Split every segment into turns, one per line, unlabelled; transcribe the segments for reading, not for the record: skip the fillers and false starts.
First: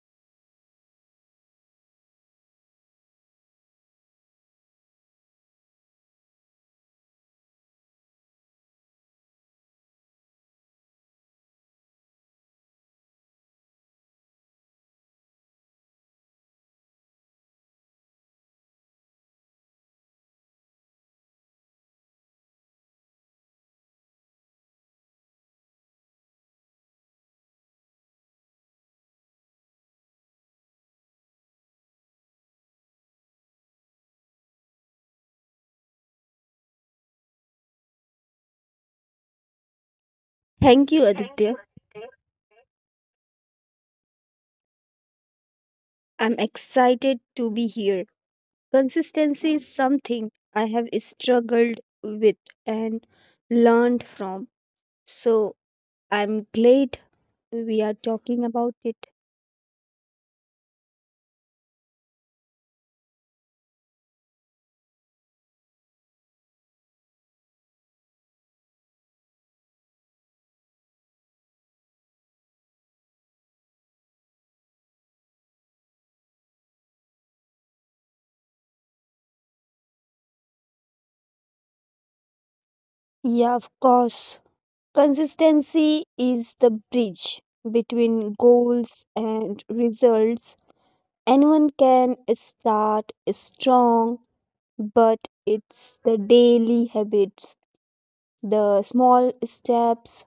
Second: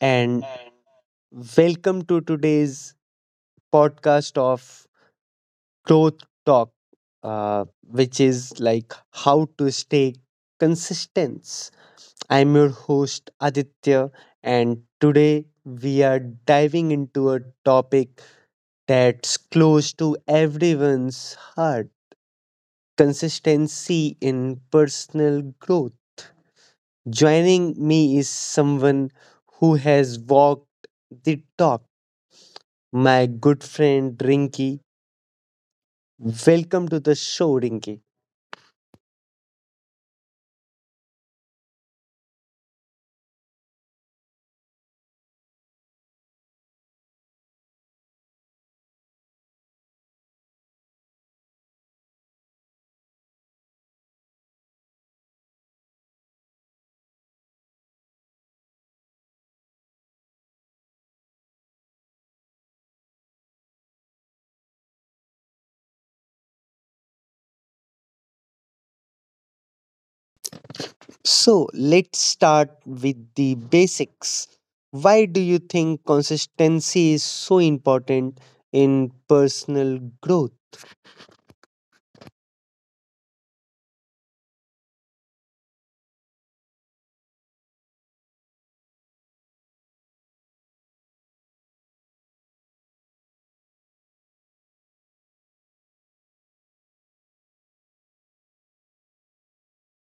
and welcome to today's podcast of Growth Talk, which is like how to stay consistent. I'm your host, Aditya, and today we are diving into a topic that's close to everyone's heart consistency in personal growth. Joining me is someone who has walked the talk my good friend Rinky. Welcome to the show, Rinky.
Thank you, Aditya. I'm excited to be here. Consistency is something I have struggled with and learned from. So I'm glad we are talking about it.
So, let's start with the basics. Why do you think consistency is so important in personal growth?
Yeah, of course. Consistency is the bridge between goals and results. Anyone can start strong, but it's the daily habits, the small steps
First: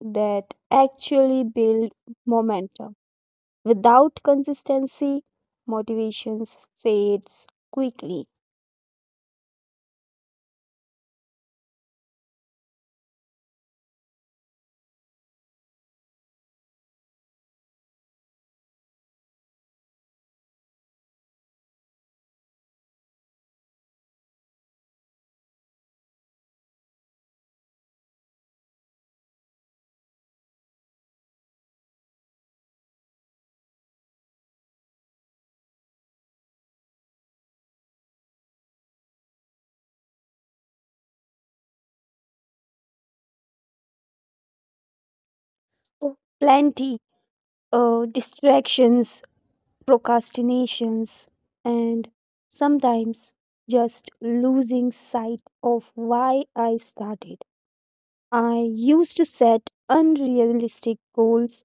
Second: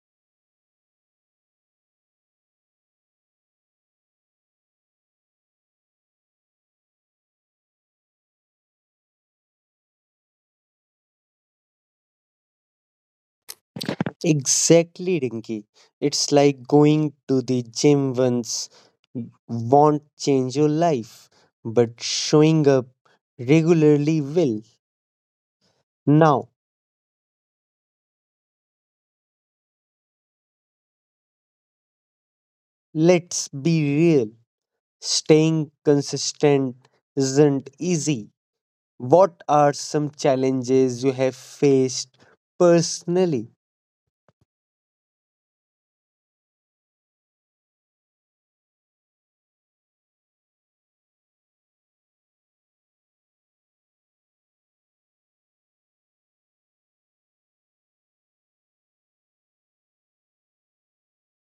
that actually build momentum. Without consistency, motivations fades quickly.
Exactly, Rinky. It's like going to the gym once won't change your life, but showing up regularly will. Now, let's be real. Staying consistent isn't easy. What are some challenges you have faced personally?
Plenty of distractions, procrastinations, and sometimes just losing sight of why I started. I used to set unrealistic goals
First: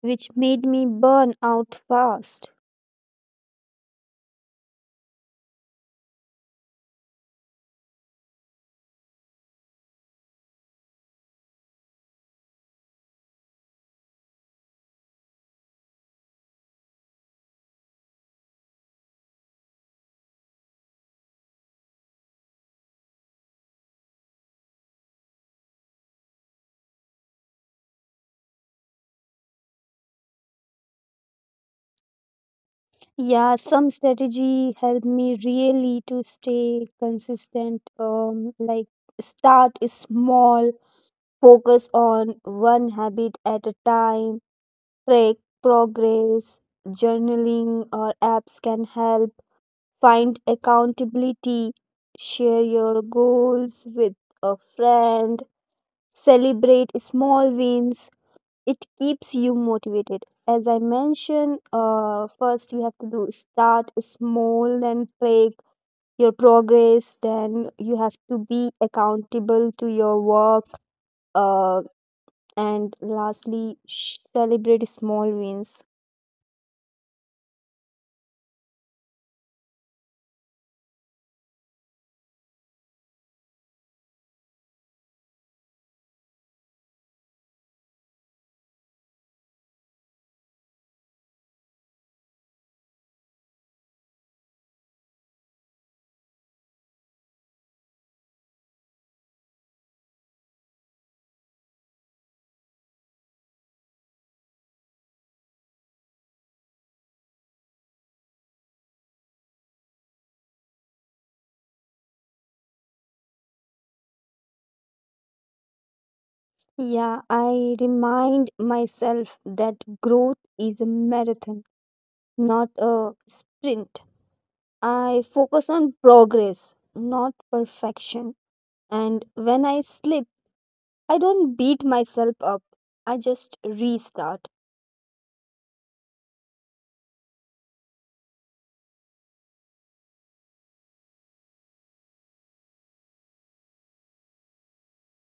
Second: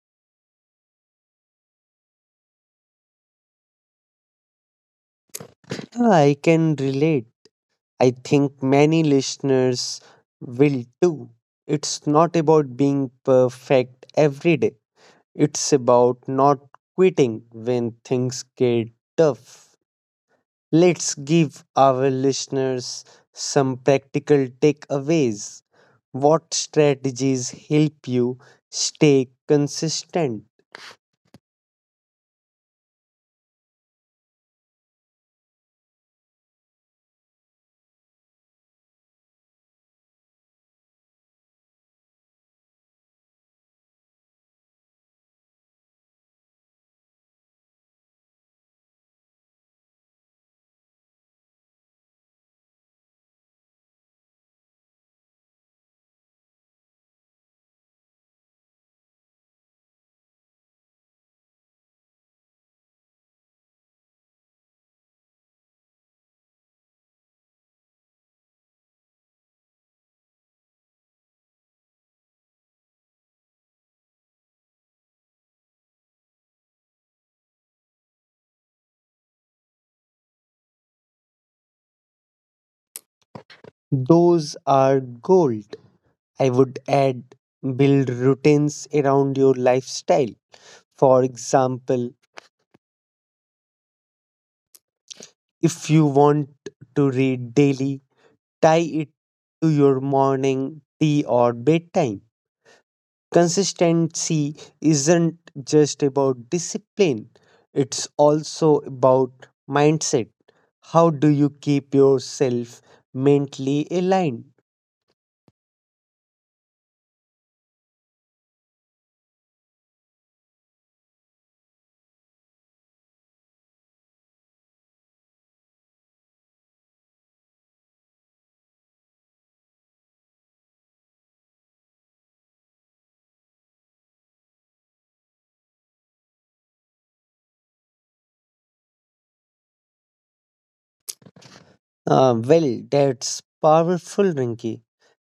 which made me burn out fast.
I can relate. I think many listeners will too. It's not about being perfect every day, it's about not quitting when things get tough. Let's give our listeners some practical takeaways. What strategies help you stay consistent?
Yeah, some strategy helped me really to stay consistent. Like start small, focus on one habit at a time, track progress, journaling or apps can help, find accountability, share your goals with a friend, celebrate small wins. It keeps you motivated. As I mentioned, first you have to do start small, then track your progress, then you have to be accountable to your work, uh, and lastly celebrate small wins.
Those are gold. I would add build routines around your lifestyle. For example, if you want to read daily, tie it to your morning tea or bedtime. Consistency isn't just about discipline, it's also about mindset. How do you keep yourself mentally aligned?
Yeah i remind myself that growth is a marathon, not a sprint. I focus on progress, not perfection, and when I slip, I don't beat myself up. I just restart.
Well, that's powerful, Rinki.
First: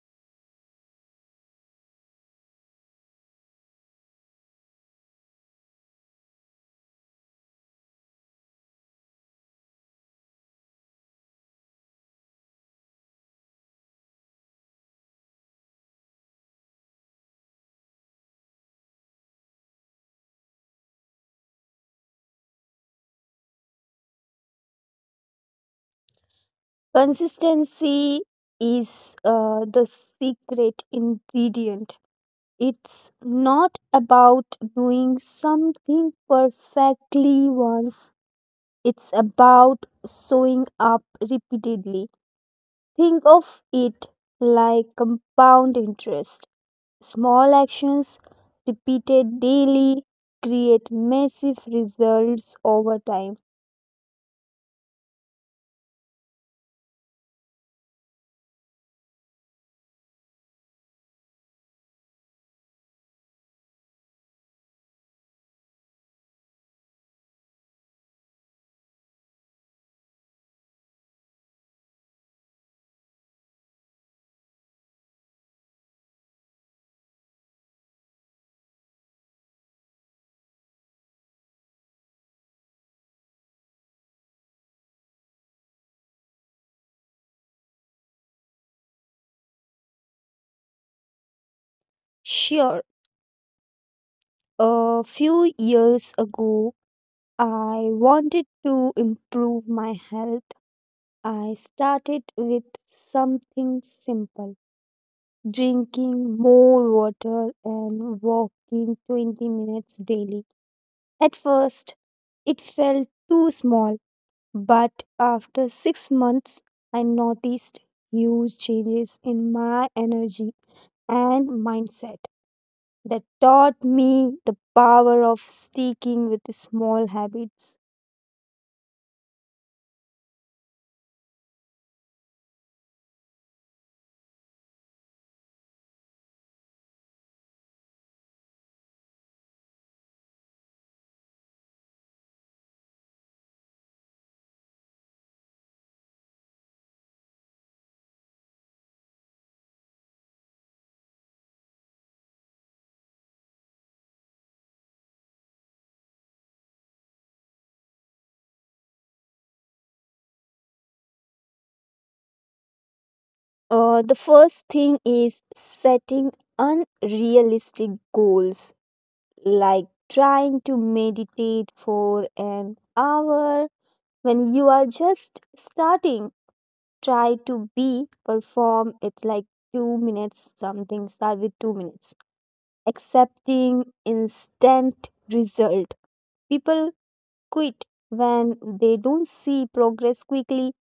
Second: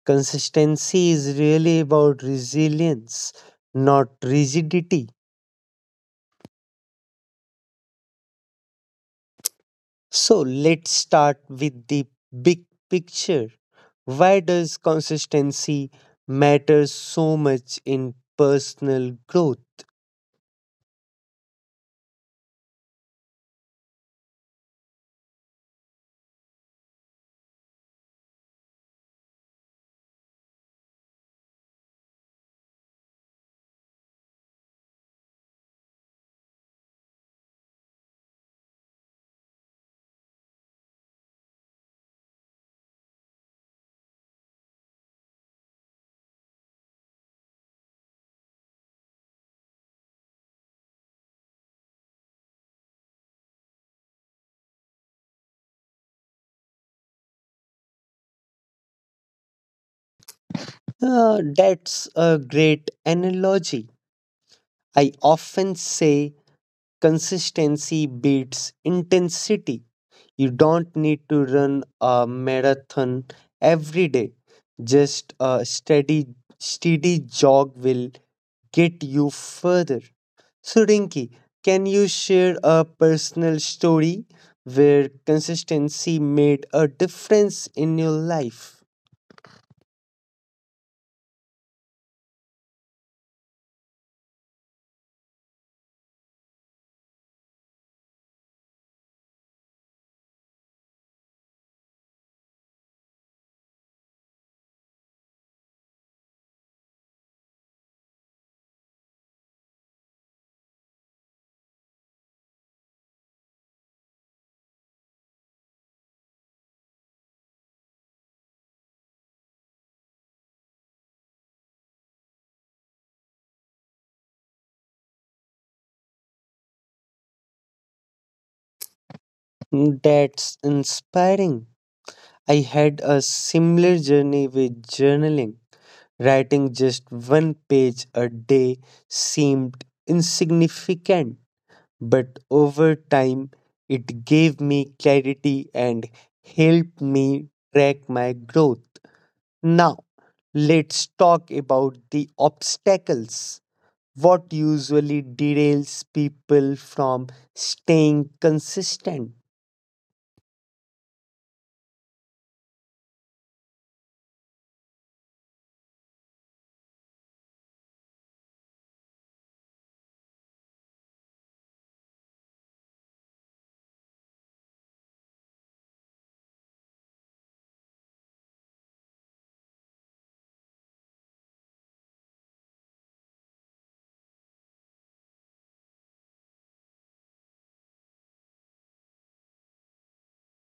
Consistency is really about resilience, not rigidity. So let's start with the big picture. Why does consistency matter so much in personal growth?
Consistency is the secret ingredient. It's not about doing something perfectly once, it's about showing up repeatedly. Think of it like compound interest. Small actions repeated daily create massive results over time.
That's a great analogy. I often say consistency beats intensity. You don't need to run a marathon every day. Just a steady jog will get you further. So, Rinki, can you share a personal story where consistency made a difference in your life?
Sure. A few years ago, I wanted to improve my health. I started with something simple: drinking more water and walking 20 minutes daily. At first, it felt too small, but after 6 months, I noticed huge changes in my energy and mindset. That taught me the power of sticking with small habits.
That's inspiring. I had a similar journey with journaling. Writing just one page a day seemed insignificant, but over time it gave me clarity and helped me track my growth. Now, let's talk about the obstacles. What usually derails people from staying consistent?
The first thing is setting unrealistic goals, like trying to meditate for an hour when you are just starting. Try to be, perform it like 2 minutes, something, start with 2 minutes. Accepting instant result. People quit when they don't see progress quickly.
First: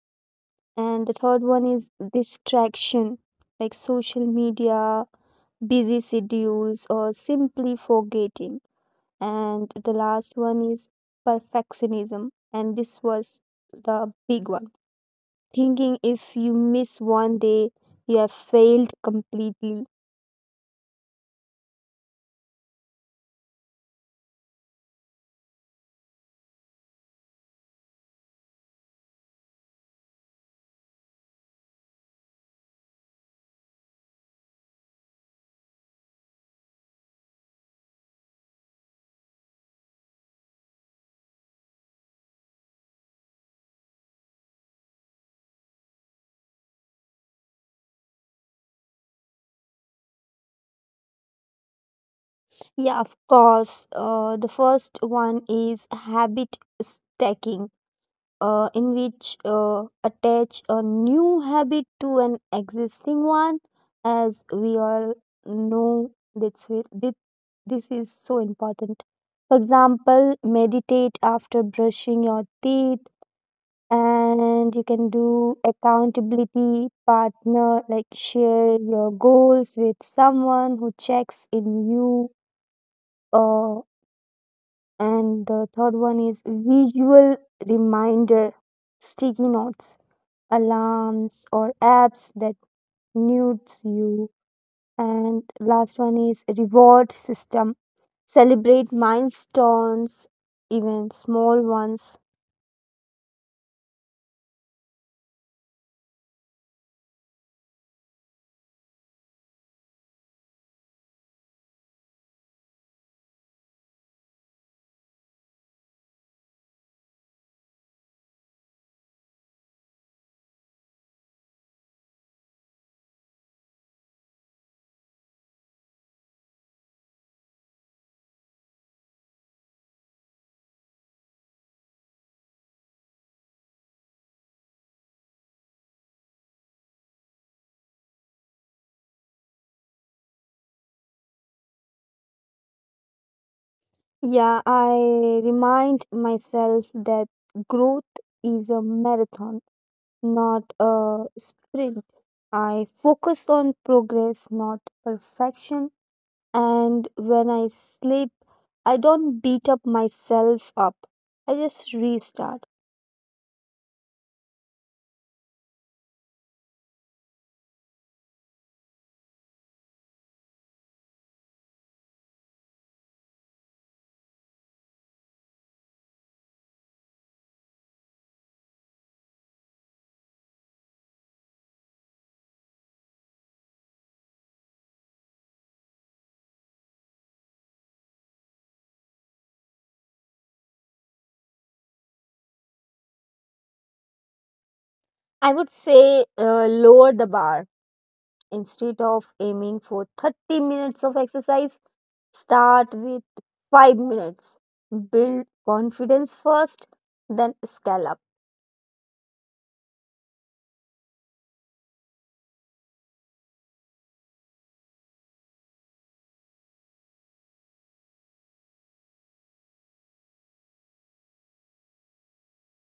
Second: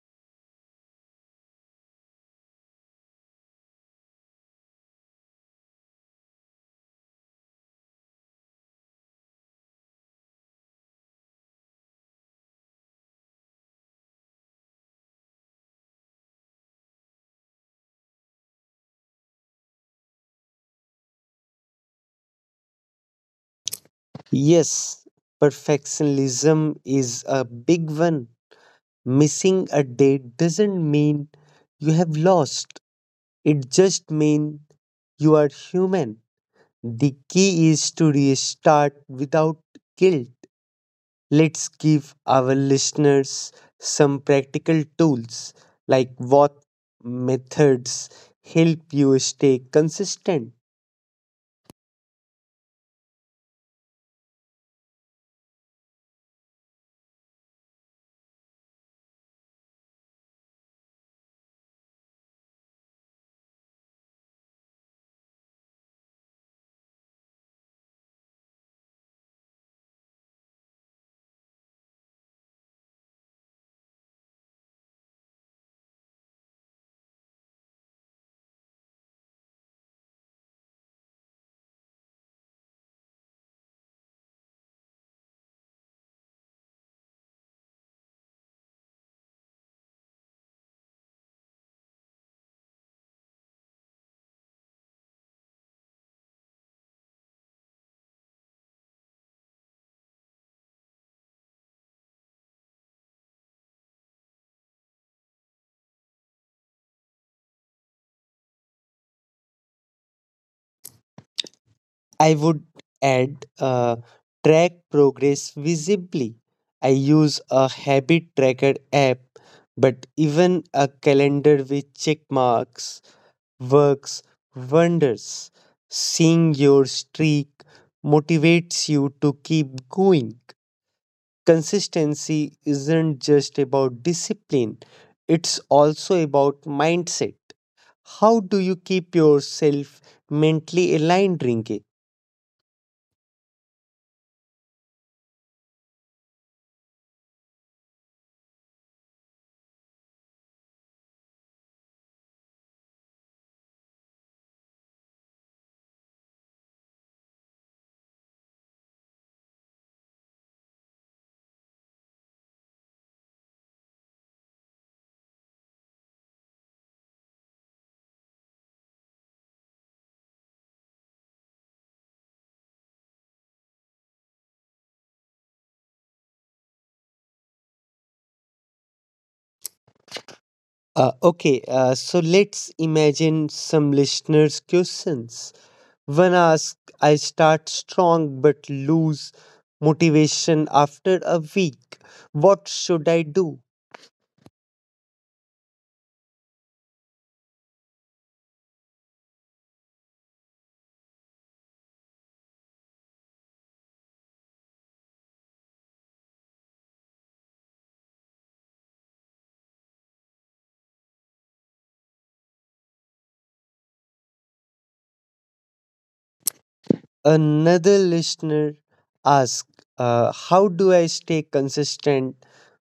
And the third one is distraction, like social media, busy schedules, or simply forgetting. And the last one is perfectionism, and this was the big one: thinking if you miss one day, you have failed completely.
Yes, perfectionism is a big one. Missing a date doesn't mean you have lost, it just means you are human. The key is to restart without guilt. Let's give our listeners some practical tools like what methods help you stay consistent.
Yeah, of course. The first one is habit stacking, in which, attach a new habit to an existing one. As we all know, that's where- thi- this is so important. For example, meditate after brushing your teeth. And you can do accountability partner, like share your goals with someone who checks in you. uh, and the third one is visual reminder: sticky notes, alarms, or apps that nudes you. And last one is reward system: celebrate milestones, even small ones.
I would add track progress visibly. I use a habit tracker app, but even a calendar with check marks works wonders. Seeing your streak motivates you to keep going. Consistency isn't just about discipline, it's also about mindset. How do you keep yourself mentally aligned, Rinke?
Yeah i remind myself that growth is a marathon, not a sprint. I focus on progress, not perfection, and when I sleep, I don't beat up myself up. I just restart.
Okay, so let's imagine some listeners' questions. One asks, I start strong but lose motivation after a week. What should I do?
I would say, lower the bar. Instead of aiming for 30 minutes of exercise, start with 5 minutes. Build confidence first, then scale up.
Another listener asks, how do I stay consistent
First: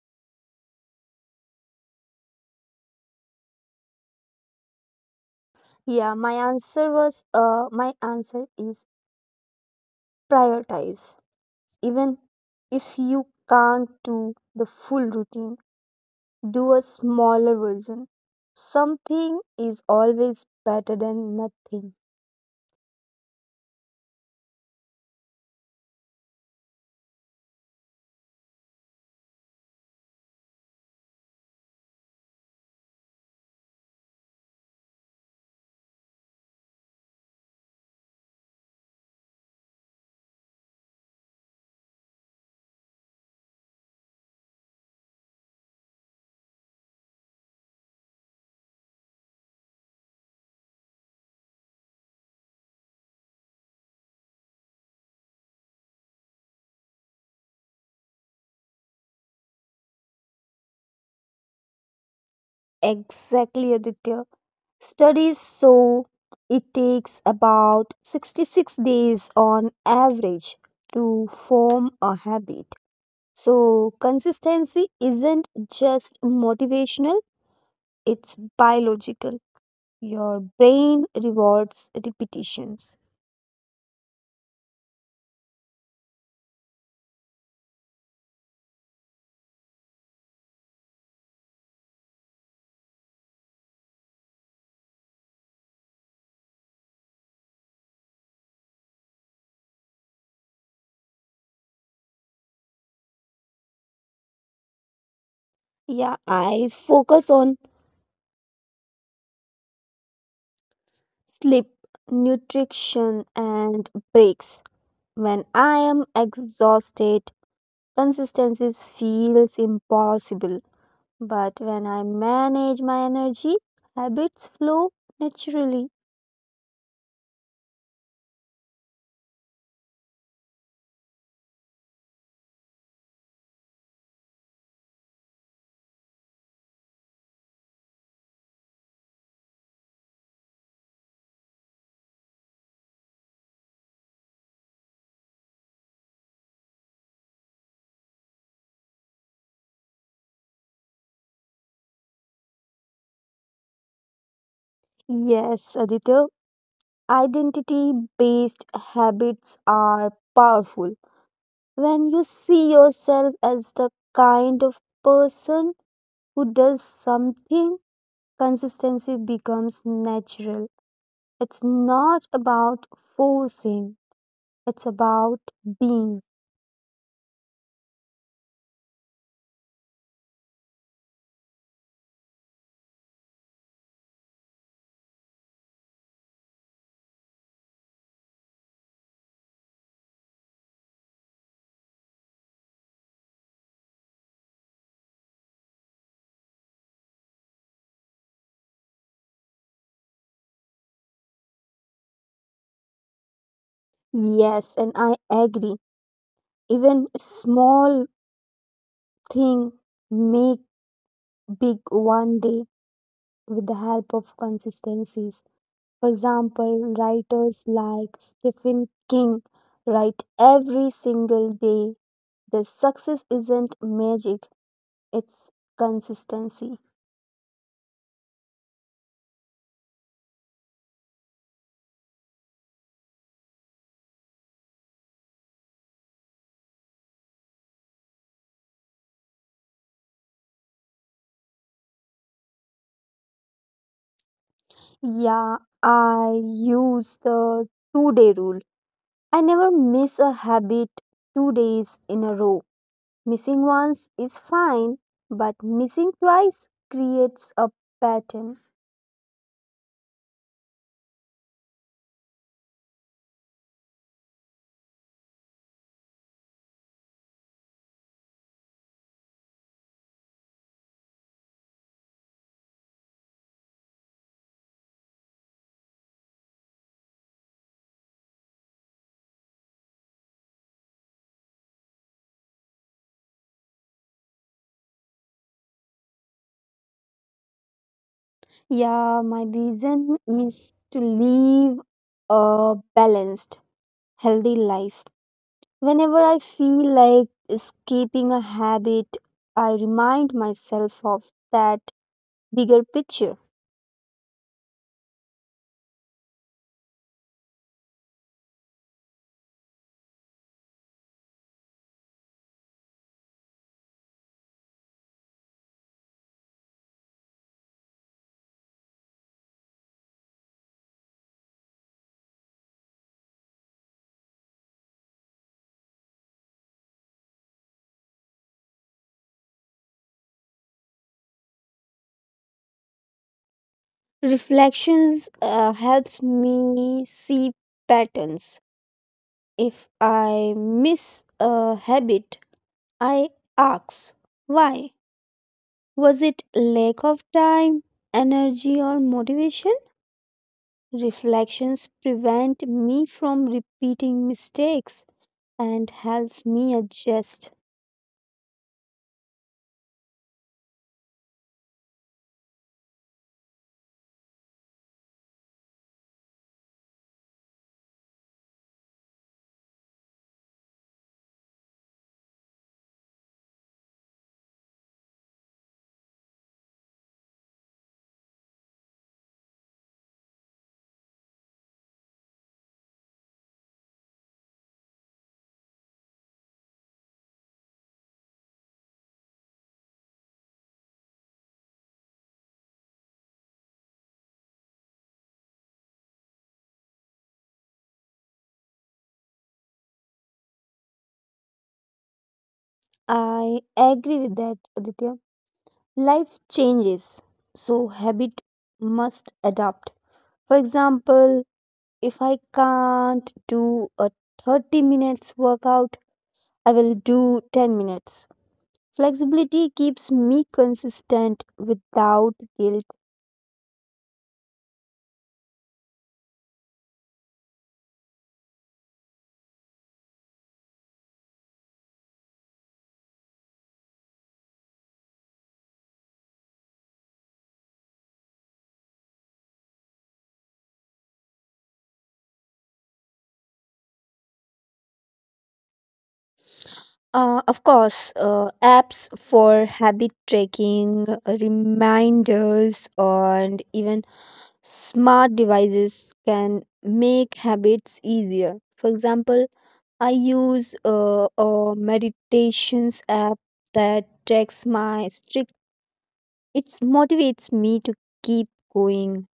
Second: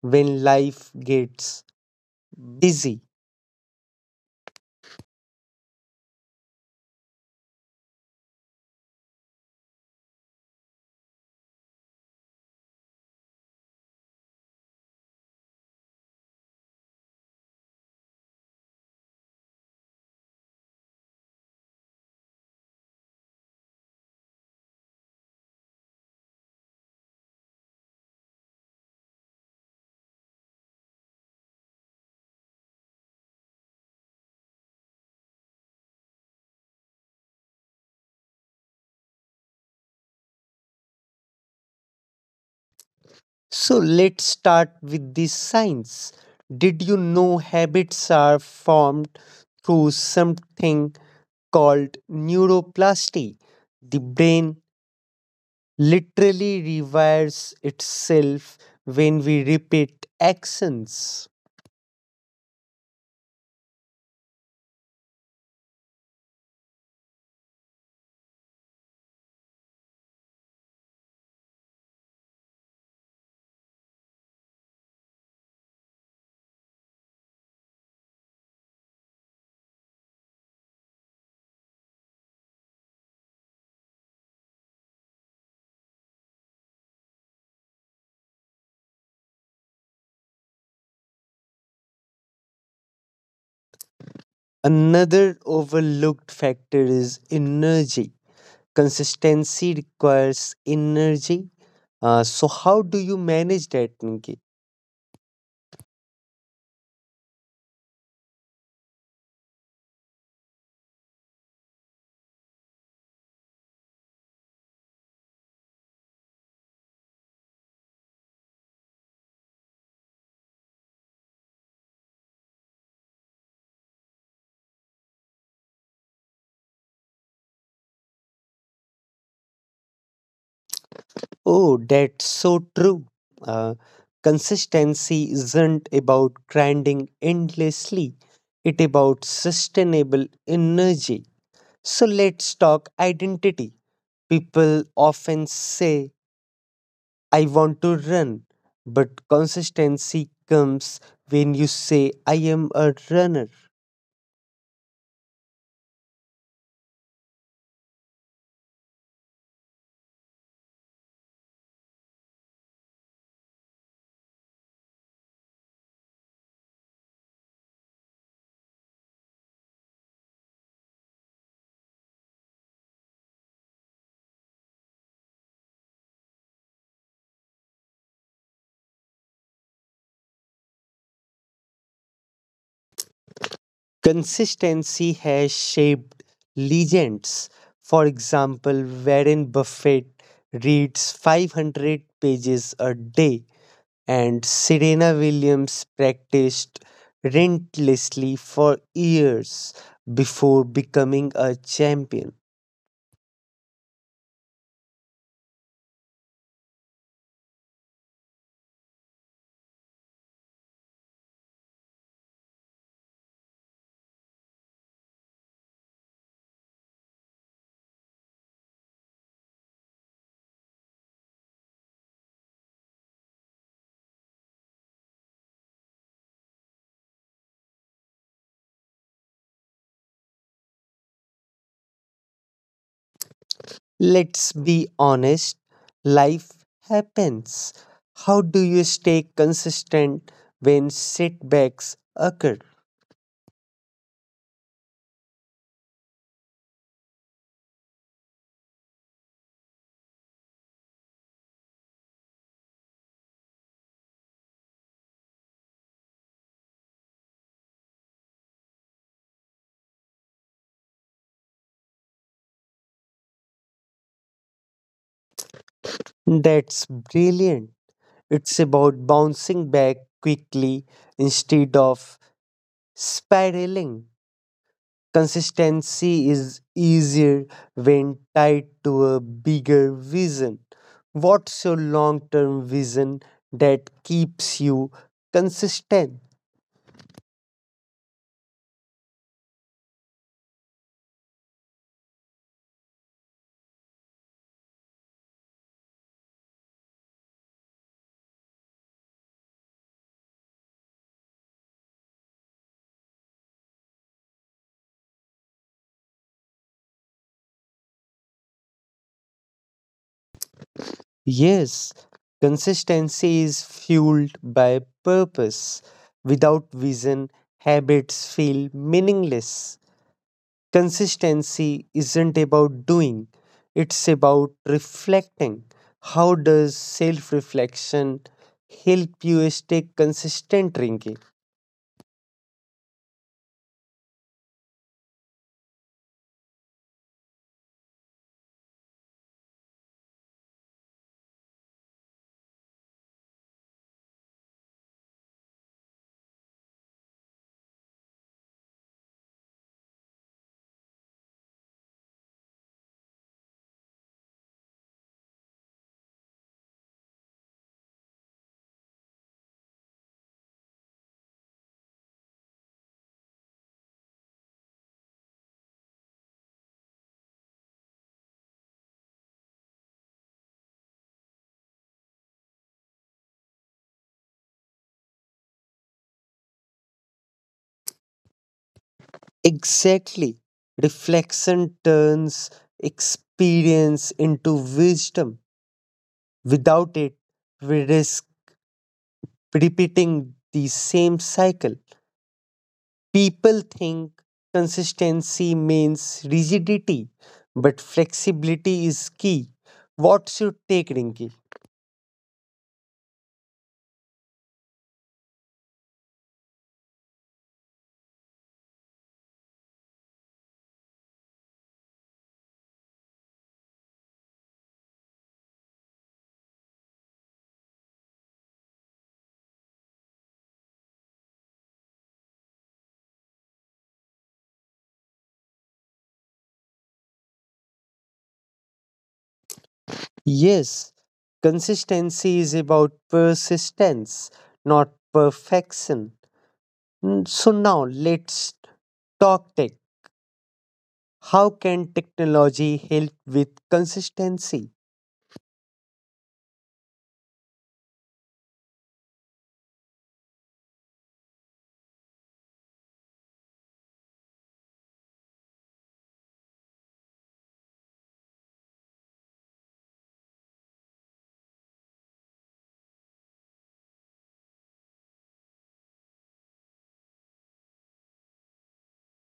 when life gets busy?
Yeah, my answer is prioritize. Even if you can't do the full routine, do a smaller version. Something is always better than nothing.
So let's start with the science. Did you know habits are formed through something? Called neuroplasty. The brain literally rewires itself when we repeat actions.
Exactly, Aditya. Studies show it takes about 66 days on average to form a habit. So, consistency isn't just motivational, it's biological. Your brain rewards repetitions.
Another overlooked factor is energy. Consistency requires energy. So, how do you manage that, Nikki?
Yeah, I focus on sleep, nutrition, and breaks. When I am exhausted, consistency feels impossible. But when I manage my energy, habits flow naturally.
Oh, that's so true. Uh, Consistency isn't about grinding endlessly, it about sustainable energy. So let's talk identity. People often say, I want to run, but consistency comes when you say, I am a runner.
Yes, Aditya, identity based habits are powerful. When you see yourself as the kind of person who does something, consistency becomes natural. It's not about forcing, it's about being.
Consistency has shaped legends. For example, Warren Buffett reads 500 pages a day, and Serena Williams practiced relentlessly for years before becoming a champion.
Yes, and I agree. Even small thing make big one day with the help of consistencies. For example, writers like Stephen King write every single day. The success isn't magic, it's consistency.
Let's be honest, life happens. How do you stay consistent when setbacks occur?
Yeah, I use the two-day rule. I never miss a habit 2 days in a row. Missing once is fine, but missing twice creates a pattern.
That's brilliant. It's about bouncing back quickly instead of spiraling. Consistency is easier when tied to a bigger vision. What's your long term vision that keeps you consistent?
Yeah, my vision is to live a balanced, healthy life. Whenever I feel like escaping a habit, I remind myself of that bigger picture.
Yes, consistency is fueled by purpose. Without vision, habits feel meaningless. Consistency isn't about doing, it's about reflecting. How does self reflection help you stay consistent, Rinki?
Reflections helps me see patterns. If I miss a habit, I ask why? Was it lack of time, energy, or motivation? Reflections prevent me from repeating mistakes and helps me adjust.
Exactly. Reflection turns experience into wisdom. Without it, we risk repeating the same cycle. People think consistency means rigidity, but flexibility is key. What's your take, Rinki?
I agree with that, Aditya. Life changes, so habit must adapt. For example, if I can't do a 30 minutes workout, I will do 10 minutes. Flexibility keeps me consistent without guilt.
Yes, consistency is about persistence, not perfection. Mm. So now let's talk tech. How can technology help with consistency?
Of course. Apps for habit tracking, reminders, and even smart devices can make habits easier. For example, I use a meditations app that tracks my strict. It motivates me to keep going.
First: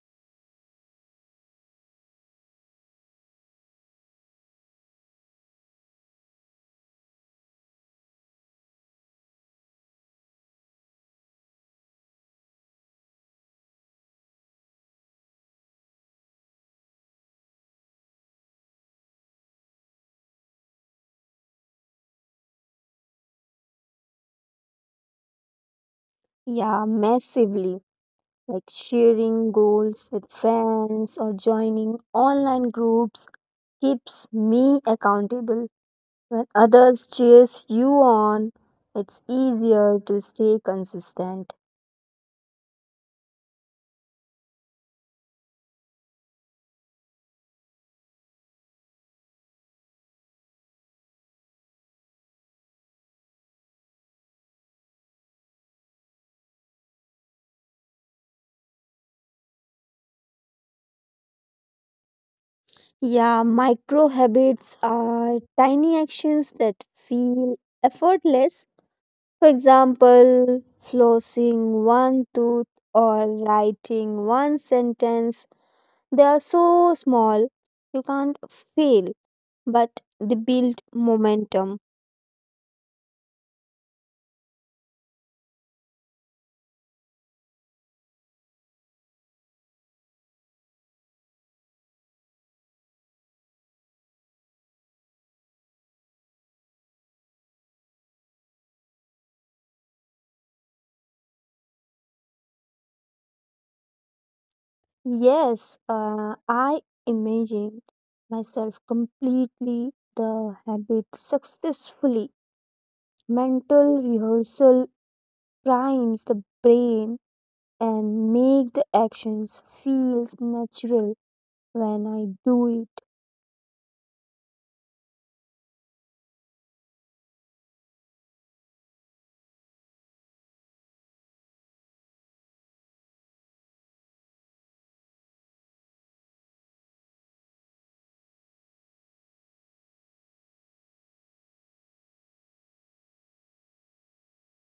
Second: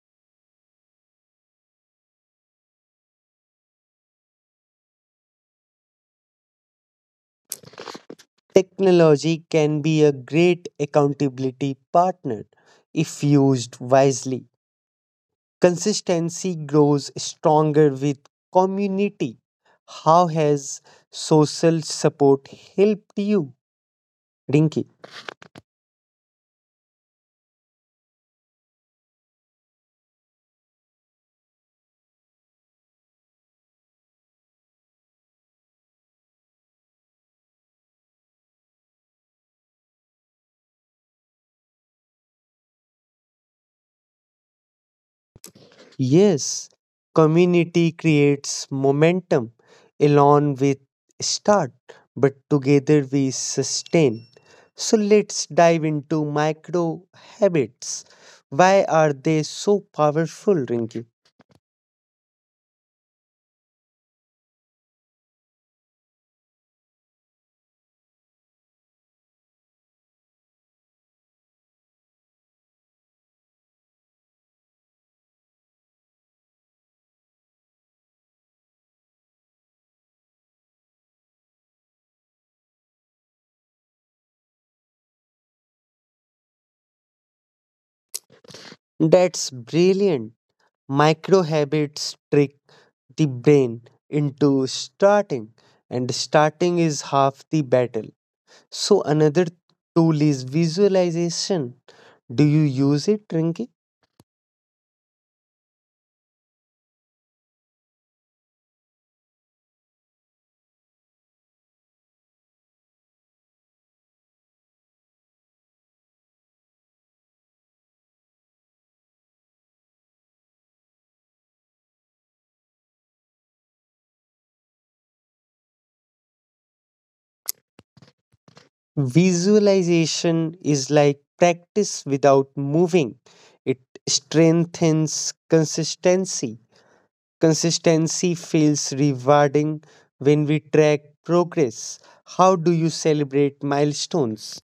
Technology can be a great accountability partner if used wisely. Consistency grows stronger with community. How has social support helped you, Rinki?
Yeah, massively. Like sharing goals with friends or joining online groups keeps me accountable. When others cheers you on, it's easier to stay consistent.
Yes, community creates momentum. Alone with start, but together we sustain. So let's dive into micro habits. Why are they so powerful, Rinki?
Yeah, micro habits are tiny actions that feel effortless. For example, flossing one tooth or writing one sentence. They are so small, you can't fail, but they build momentum.
That's brilliant. Micro habits trick the brain into starting, and starting is half the battle. So, another tool is visualization. Do you use it, Rinki?
Yes, I imagined myself completely the habit successfully. Mental rehearsal primes the brain and make the actions feel natural when I do it.
Visualization is like practice without moving, it strengthens consistency. Consistency feels rewarding when we track progress. How do you celebrate milestones?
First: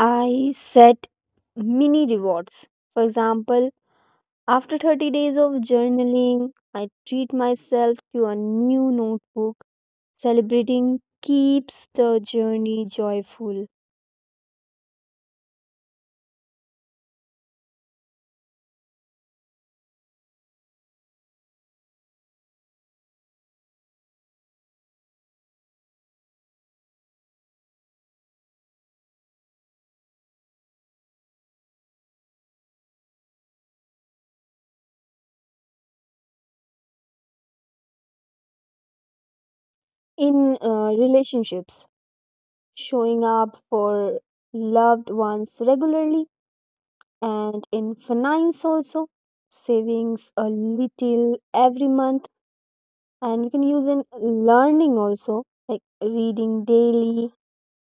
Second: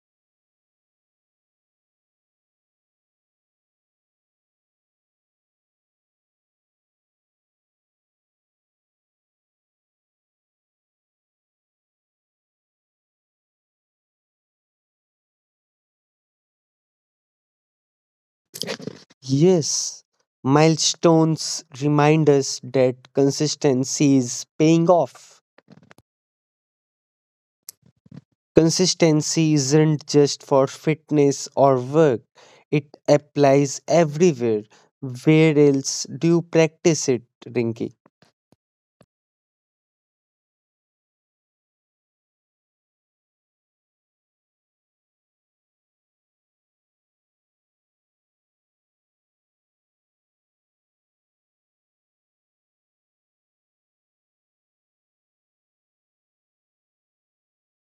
I set mini rewards. For example, after 30 days of journaling, I treat myself to a new notebook. Celebrating keeps the journey joyful.
Yes, milestones remind us that consistency is paying off. Consistency isn't just for fitness or work, it applies everywhere. Where else do you practice it, Rinky?
In relationships, showing up for loved ones regularly, and in finance also, savings a little every month, and you can use in learning also, like reading daily.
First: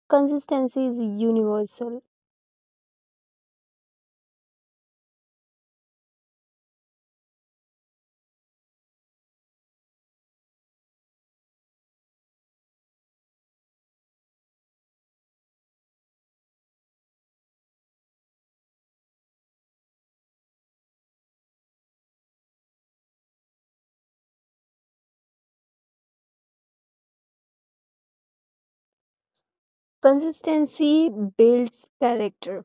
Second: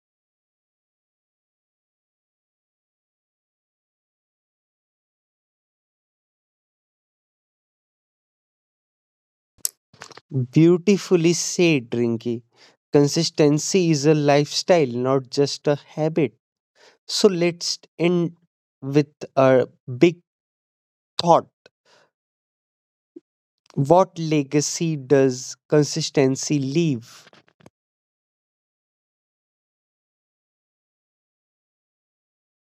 Consistency is universal.
Beautifully said, Rinky. Consistency is a lifestyle, not just a habit. So let's end with a big thought. What legacy does consistency leave?
Consistency builds character.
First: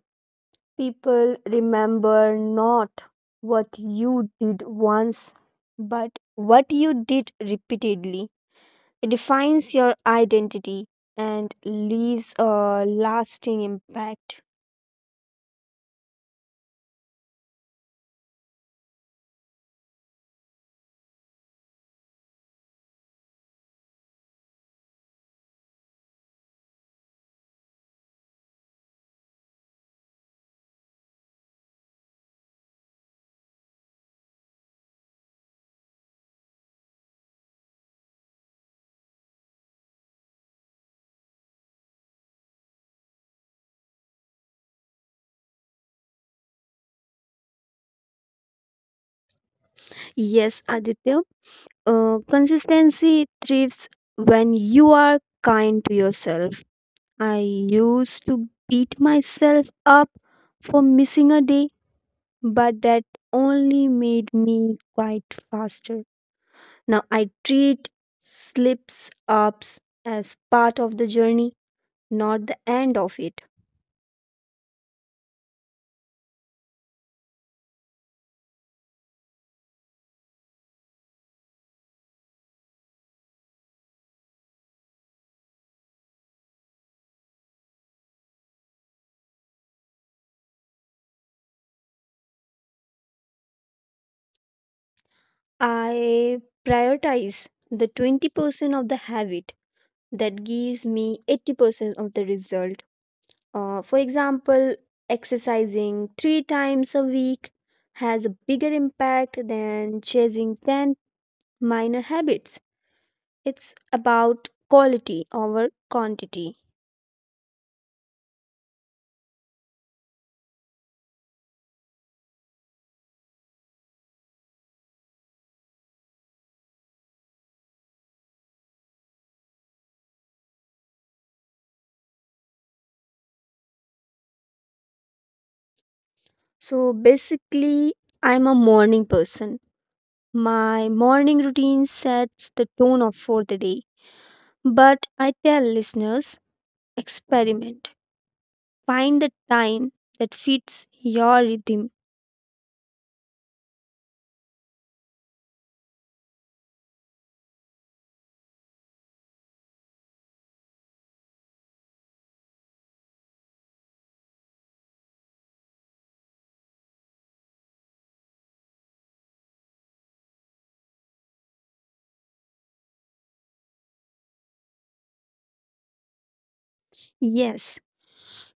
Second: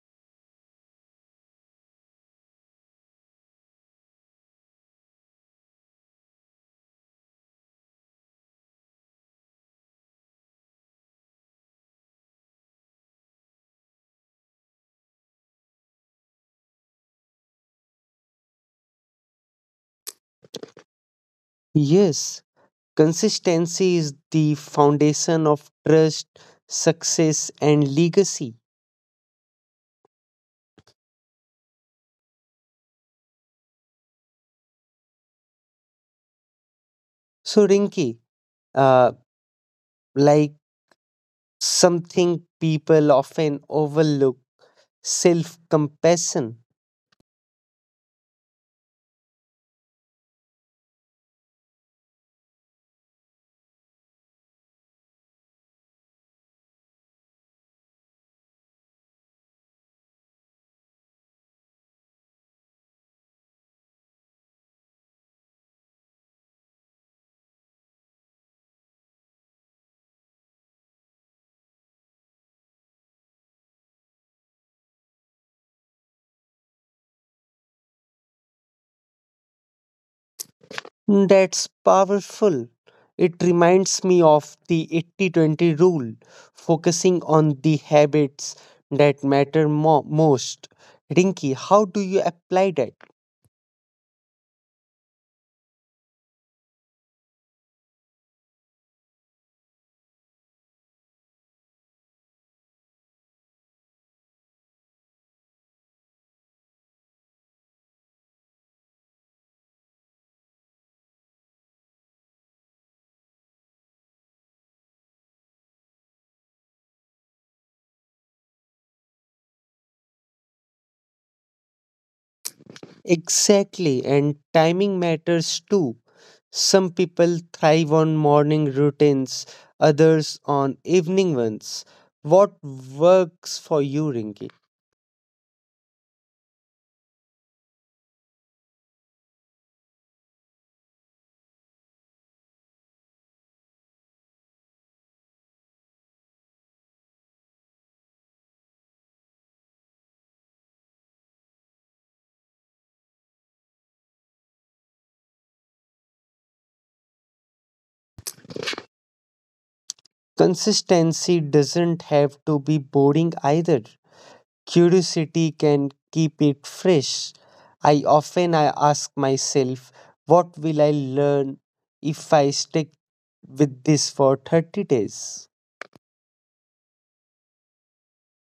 People remember not what you did once, but what you did repeatedly. It defines your identity and leaves a lasting impact.
Yes, consistency is the foundation of trust, success, and legacy. So, Rinki, uh, like something people often overlook self compassion.
Yes, Aditya, consistency thrives when you are kind to yourself. I used to beat myself up for missing a day, but that only made me quite faster. Now I treat slips ups as part of the journey, not the end of it.
That's powerful. It reminds me of the 80/20 rule, focusing on the habits that matter most. Rinky, how do you apply that?
I prioritize the 20% of the habit that gives me 80% of the result. For example, exercising three times a week has a bigger impact than chasing 10 minor habits. It's about quality over quantity.
Exactly, and timing matters too. Some people thrive on morning routines, others on evening ones. What works for you, Rinky?
So basically, I'm a morning person. My morning routine sets the tone of for the day. But I tell listeners, experiment. Find the time that fits your rhythm.
Consistency doesn't have to be boring either. Curiosity can keep it fresh. I often I ask myself, what will I learn if I stick with this for 30 days?
Yes,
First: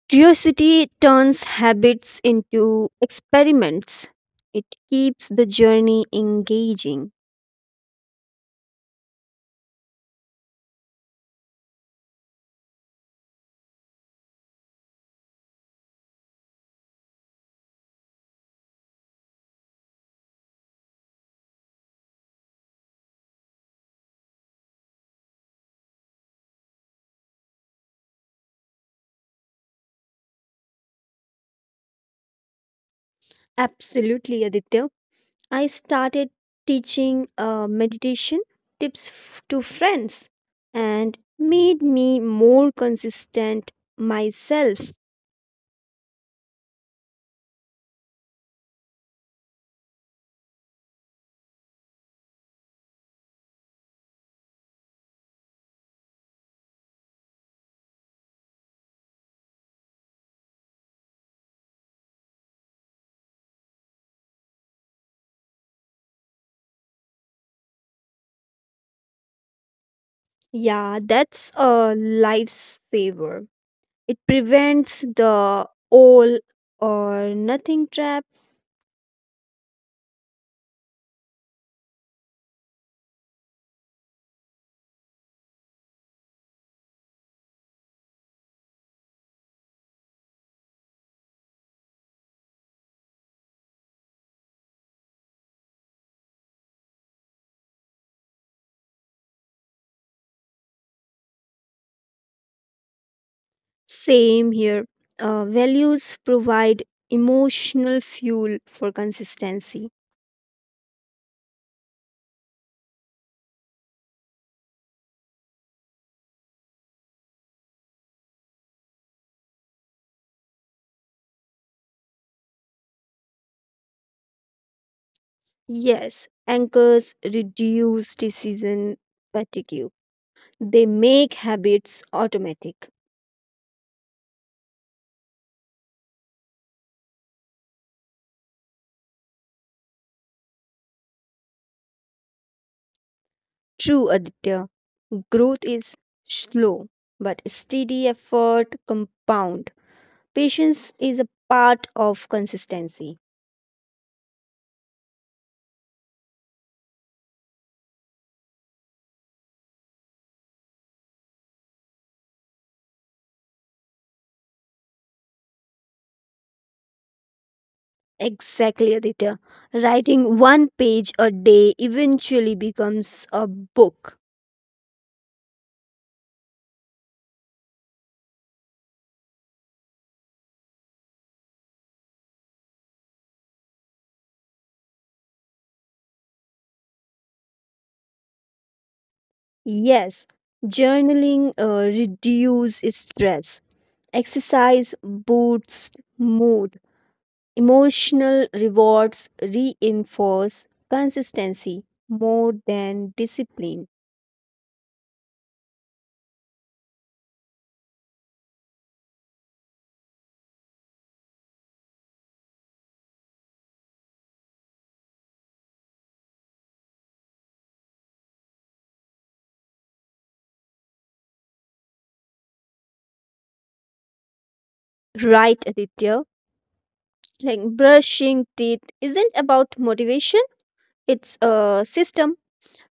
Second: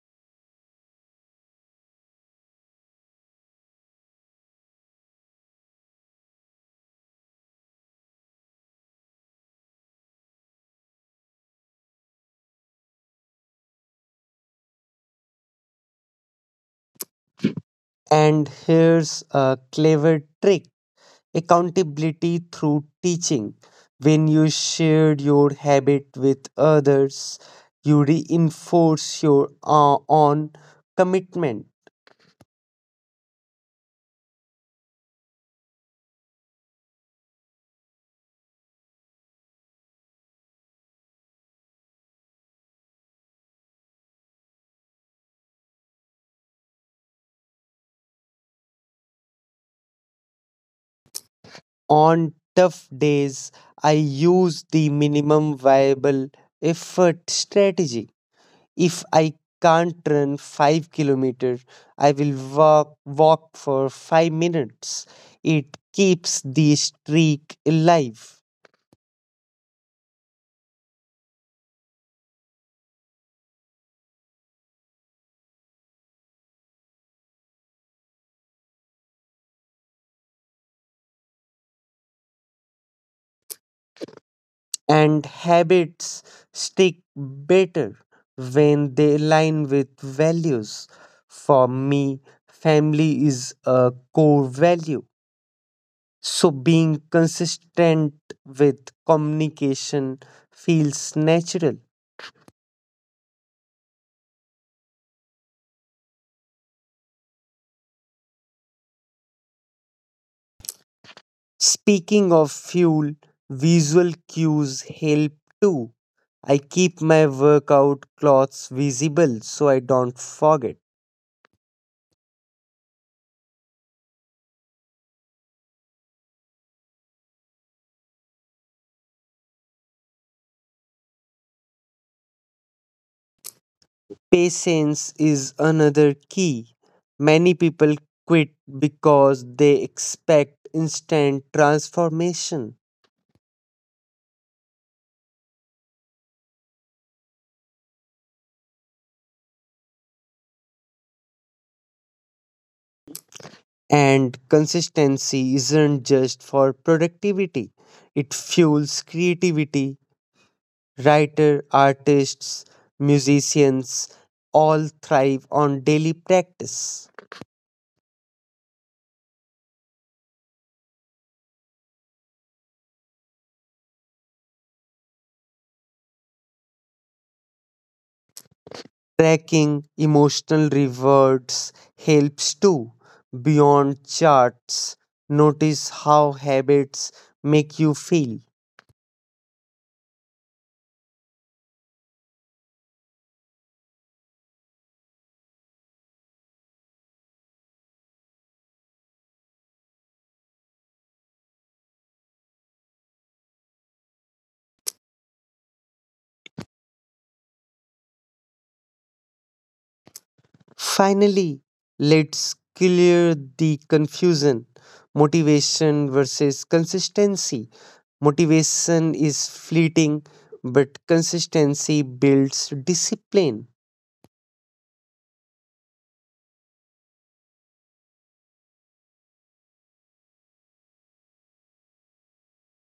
curiosity turns habits into experiments. It keeps the journey engaging.
And here's a clever trick accountability through teaching. When you share your habit with others, you reinforce your own commitment.
Absolutely, Aditya. I started teaching meditation tips to friends and made me more consistent myself.
On tough days, I use the minimum viable effort strategy. If I can't run 5 kilometers, I will walk for 5 minutes. It keeps the streak alive,
Yeah, that's a lifesaver. It prevents the all or nothing trap.
and habits stick better when they align with values. For me, family is a core value. So being consistent with communication feels natural.
Same here. Values provide emotional fuel for consistency.
Speaking of fuel, visual cues help too. I keep my workout clothes visible so I don't forget.
Yes, anchors reduce decision fatigue. They make habits automatic.
Patience is another key. Many people quit because they expect instant transformation.
True, Aditya. Growth is slow, but steady effort compounds. Patience is a part of consistency.
And consistency isn't just for productivity, it fuels creativity. Writer, artists, musicians all thrive on daily practice.
Exactly, Aditya. Writing one page a day eventually becomes a book.
Tracking emotional rewards helps too. Beyond charts, notice how habits make you feel.
Yes, journaling reduces stress. Exercise boosts mood. Emotional rewards reinforce consistency more than discipline.
Finally, let's clear the confusion motivation versus consistency. Motivation is fleeting, but consistency builds discipline.
Right, Aditya. Like brushing teeth isn't about motivation, it's a system.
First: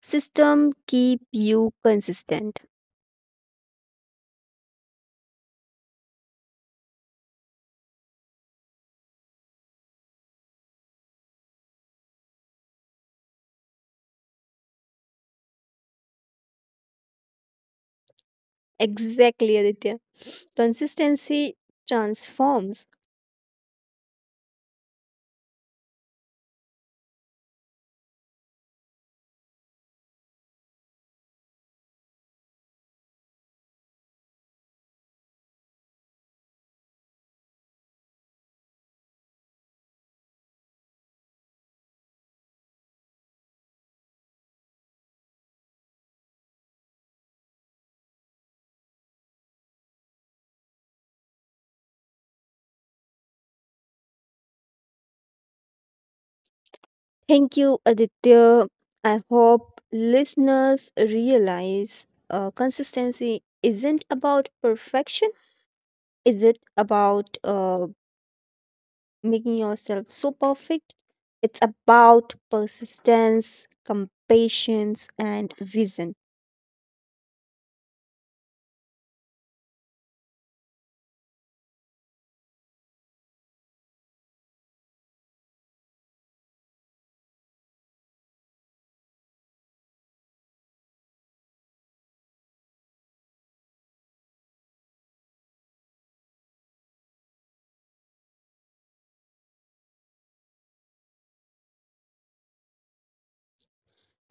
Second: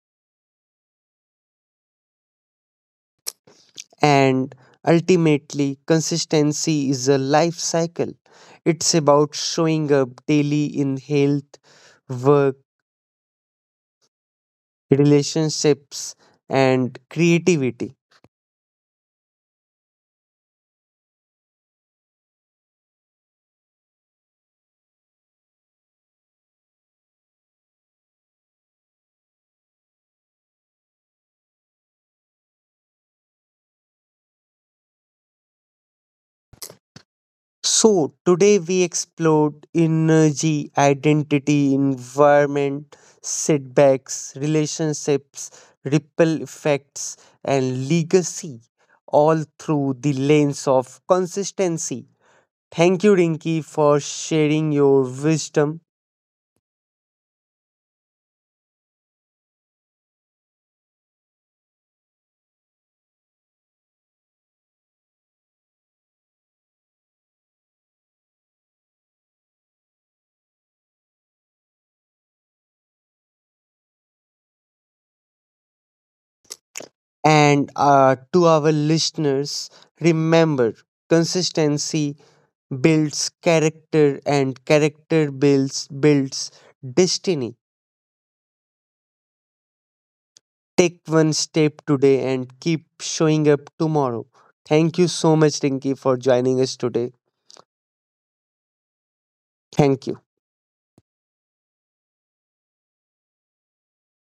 System keep you consistent.
And ultimately, consistency is a life cycle. It's about showing up daily in health, work, relationships, and creativity.
Exactly, Aditya. Consistency transforms.
So, today we explored energy, identity, environment, setbacks, relationships, ripple effects, and legacy, all through the lens of consistency. Thank you, Rinki, for sharing your wisdom.
Thank you, Aditya. I hope listeners realize consistency isn't about perfection. Is it about making yourself so perfect? It's about persistence, compassion, and vision.
And to our listeners, remember consistency builds character, and character builds destiny. Take one step today and keep showing up tomorrow. Thank you so much, Rinky, for joining us today. Thank you.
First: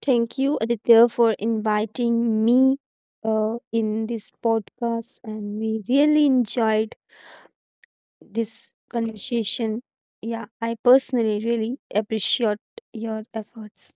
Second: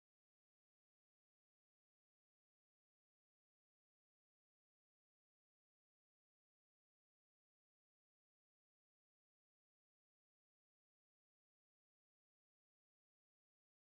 Thank you, Aditya, for inviting me in this podcast, and we really enjoyed this conversation. Yeah, I personally really appreciate your efforts.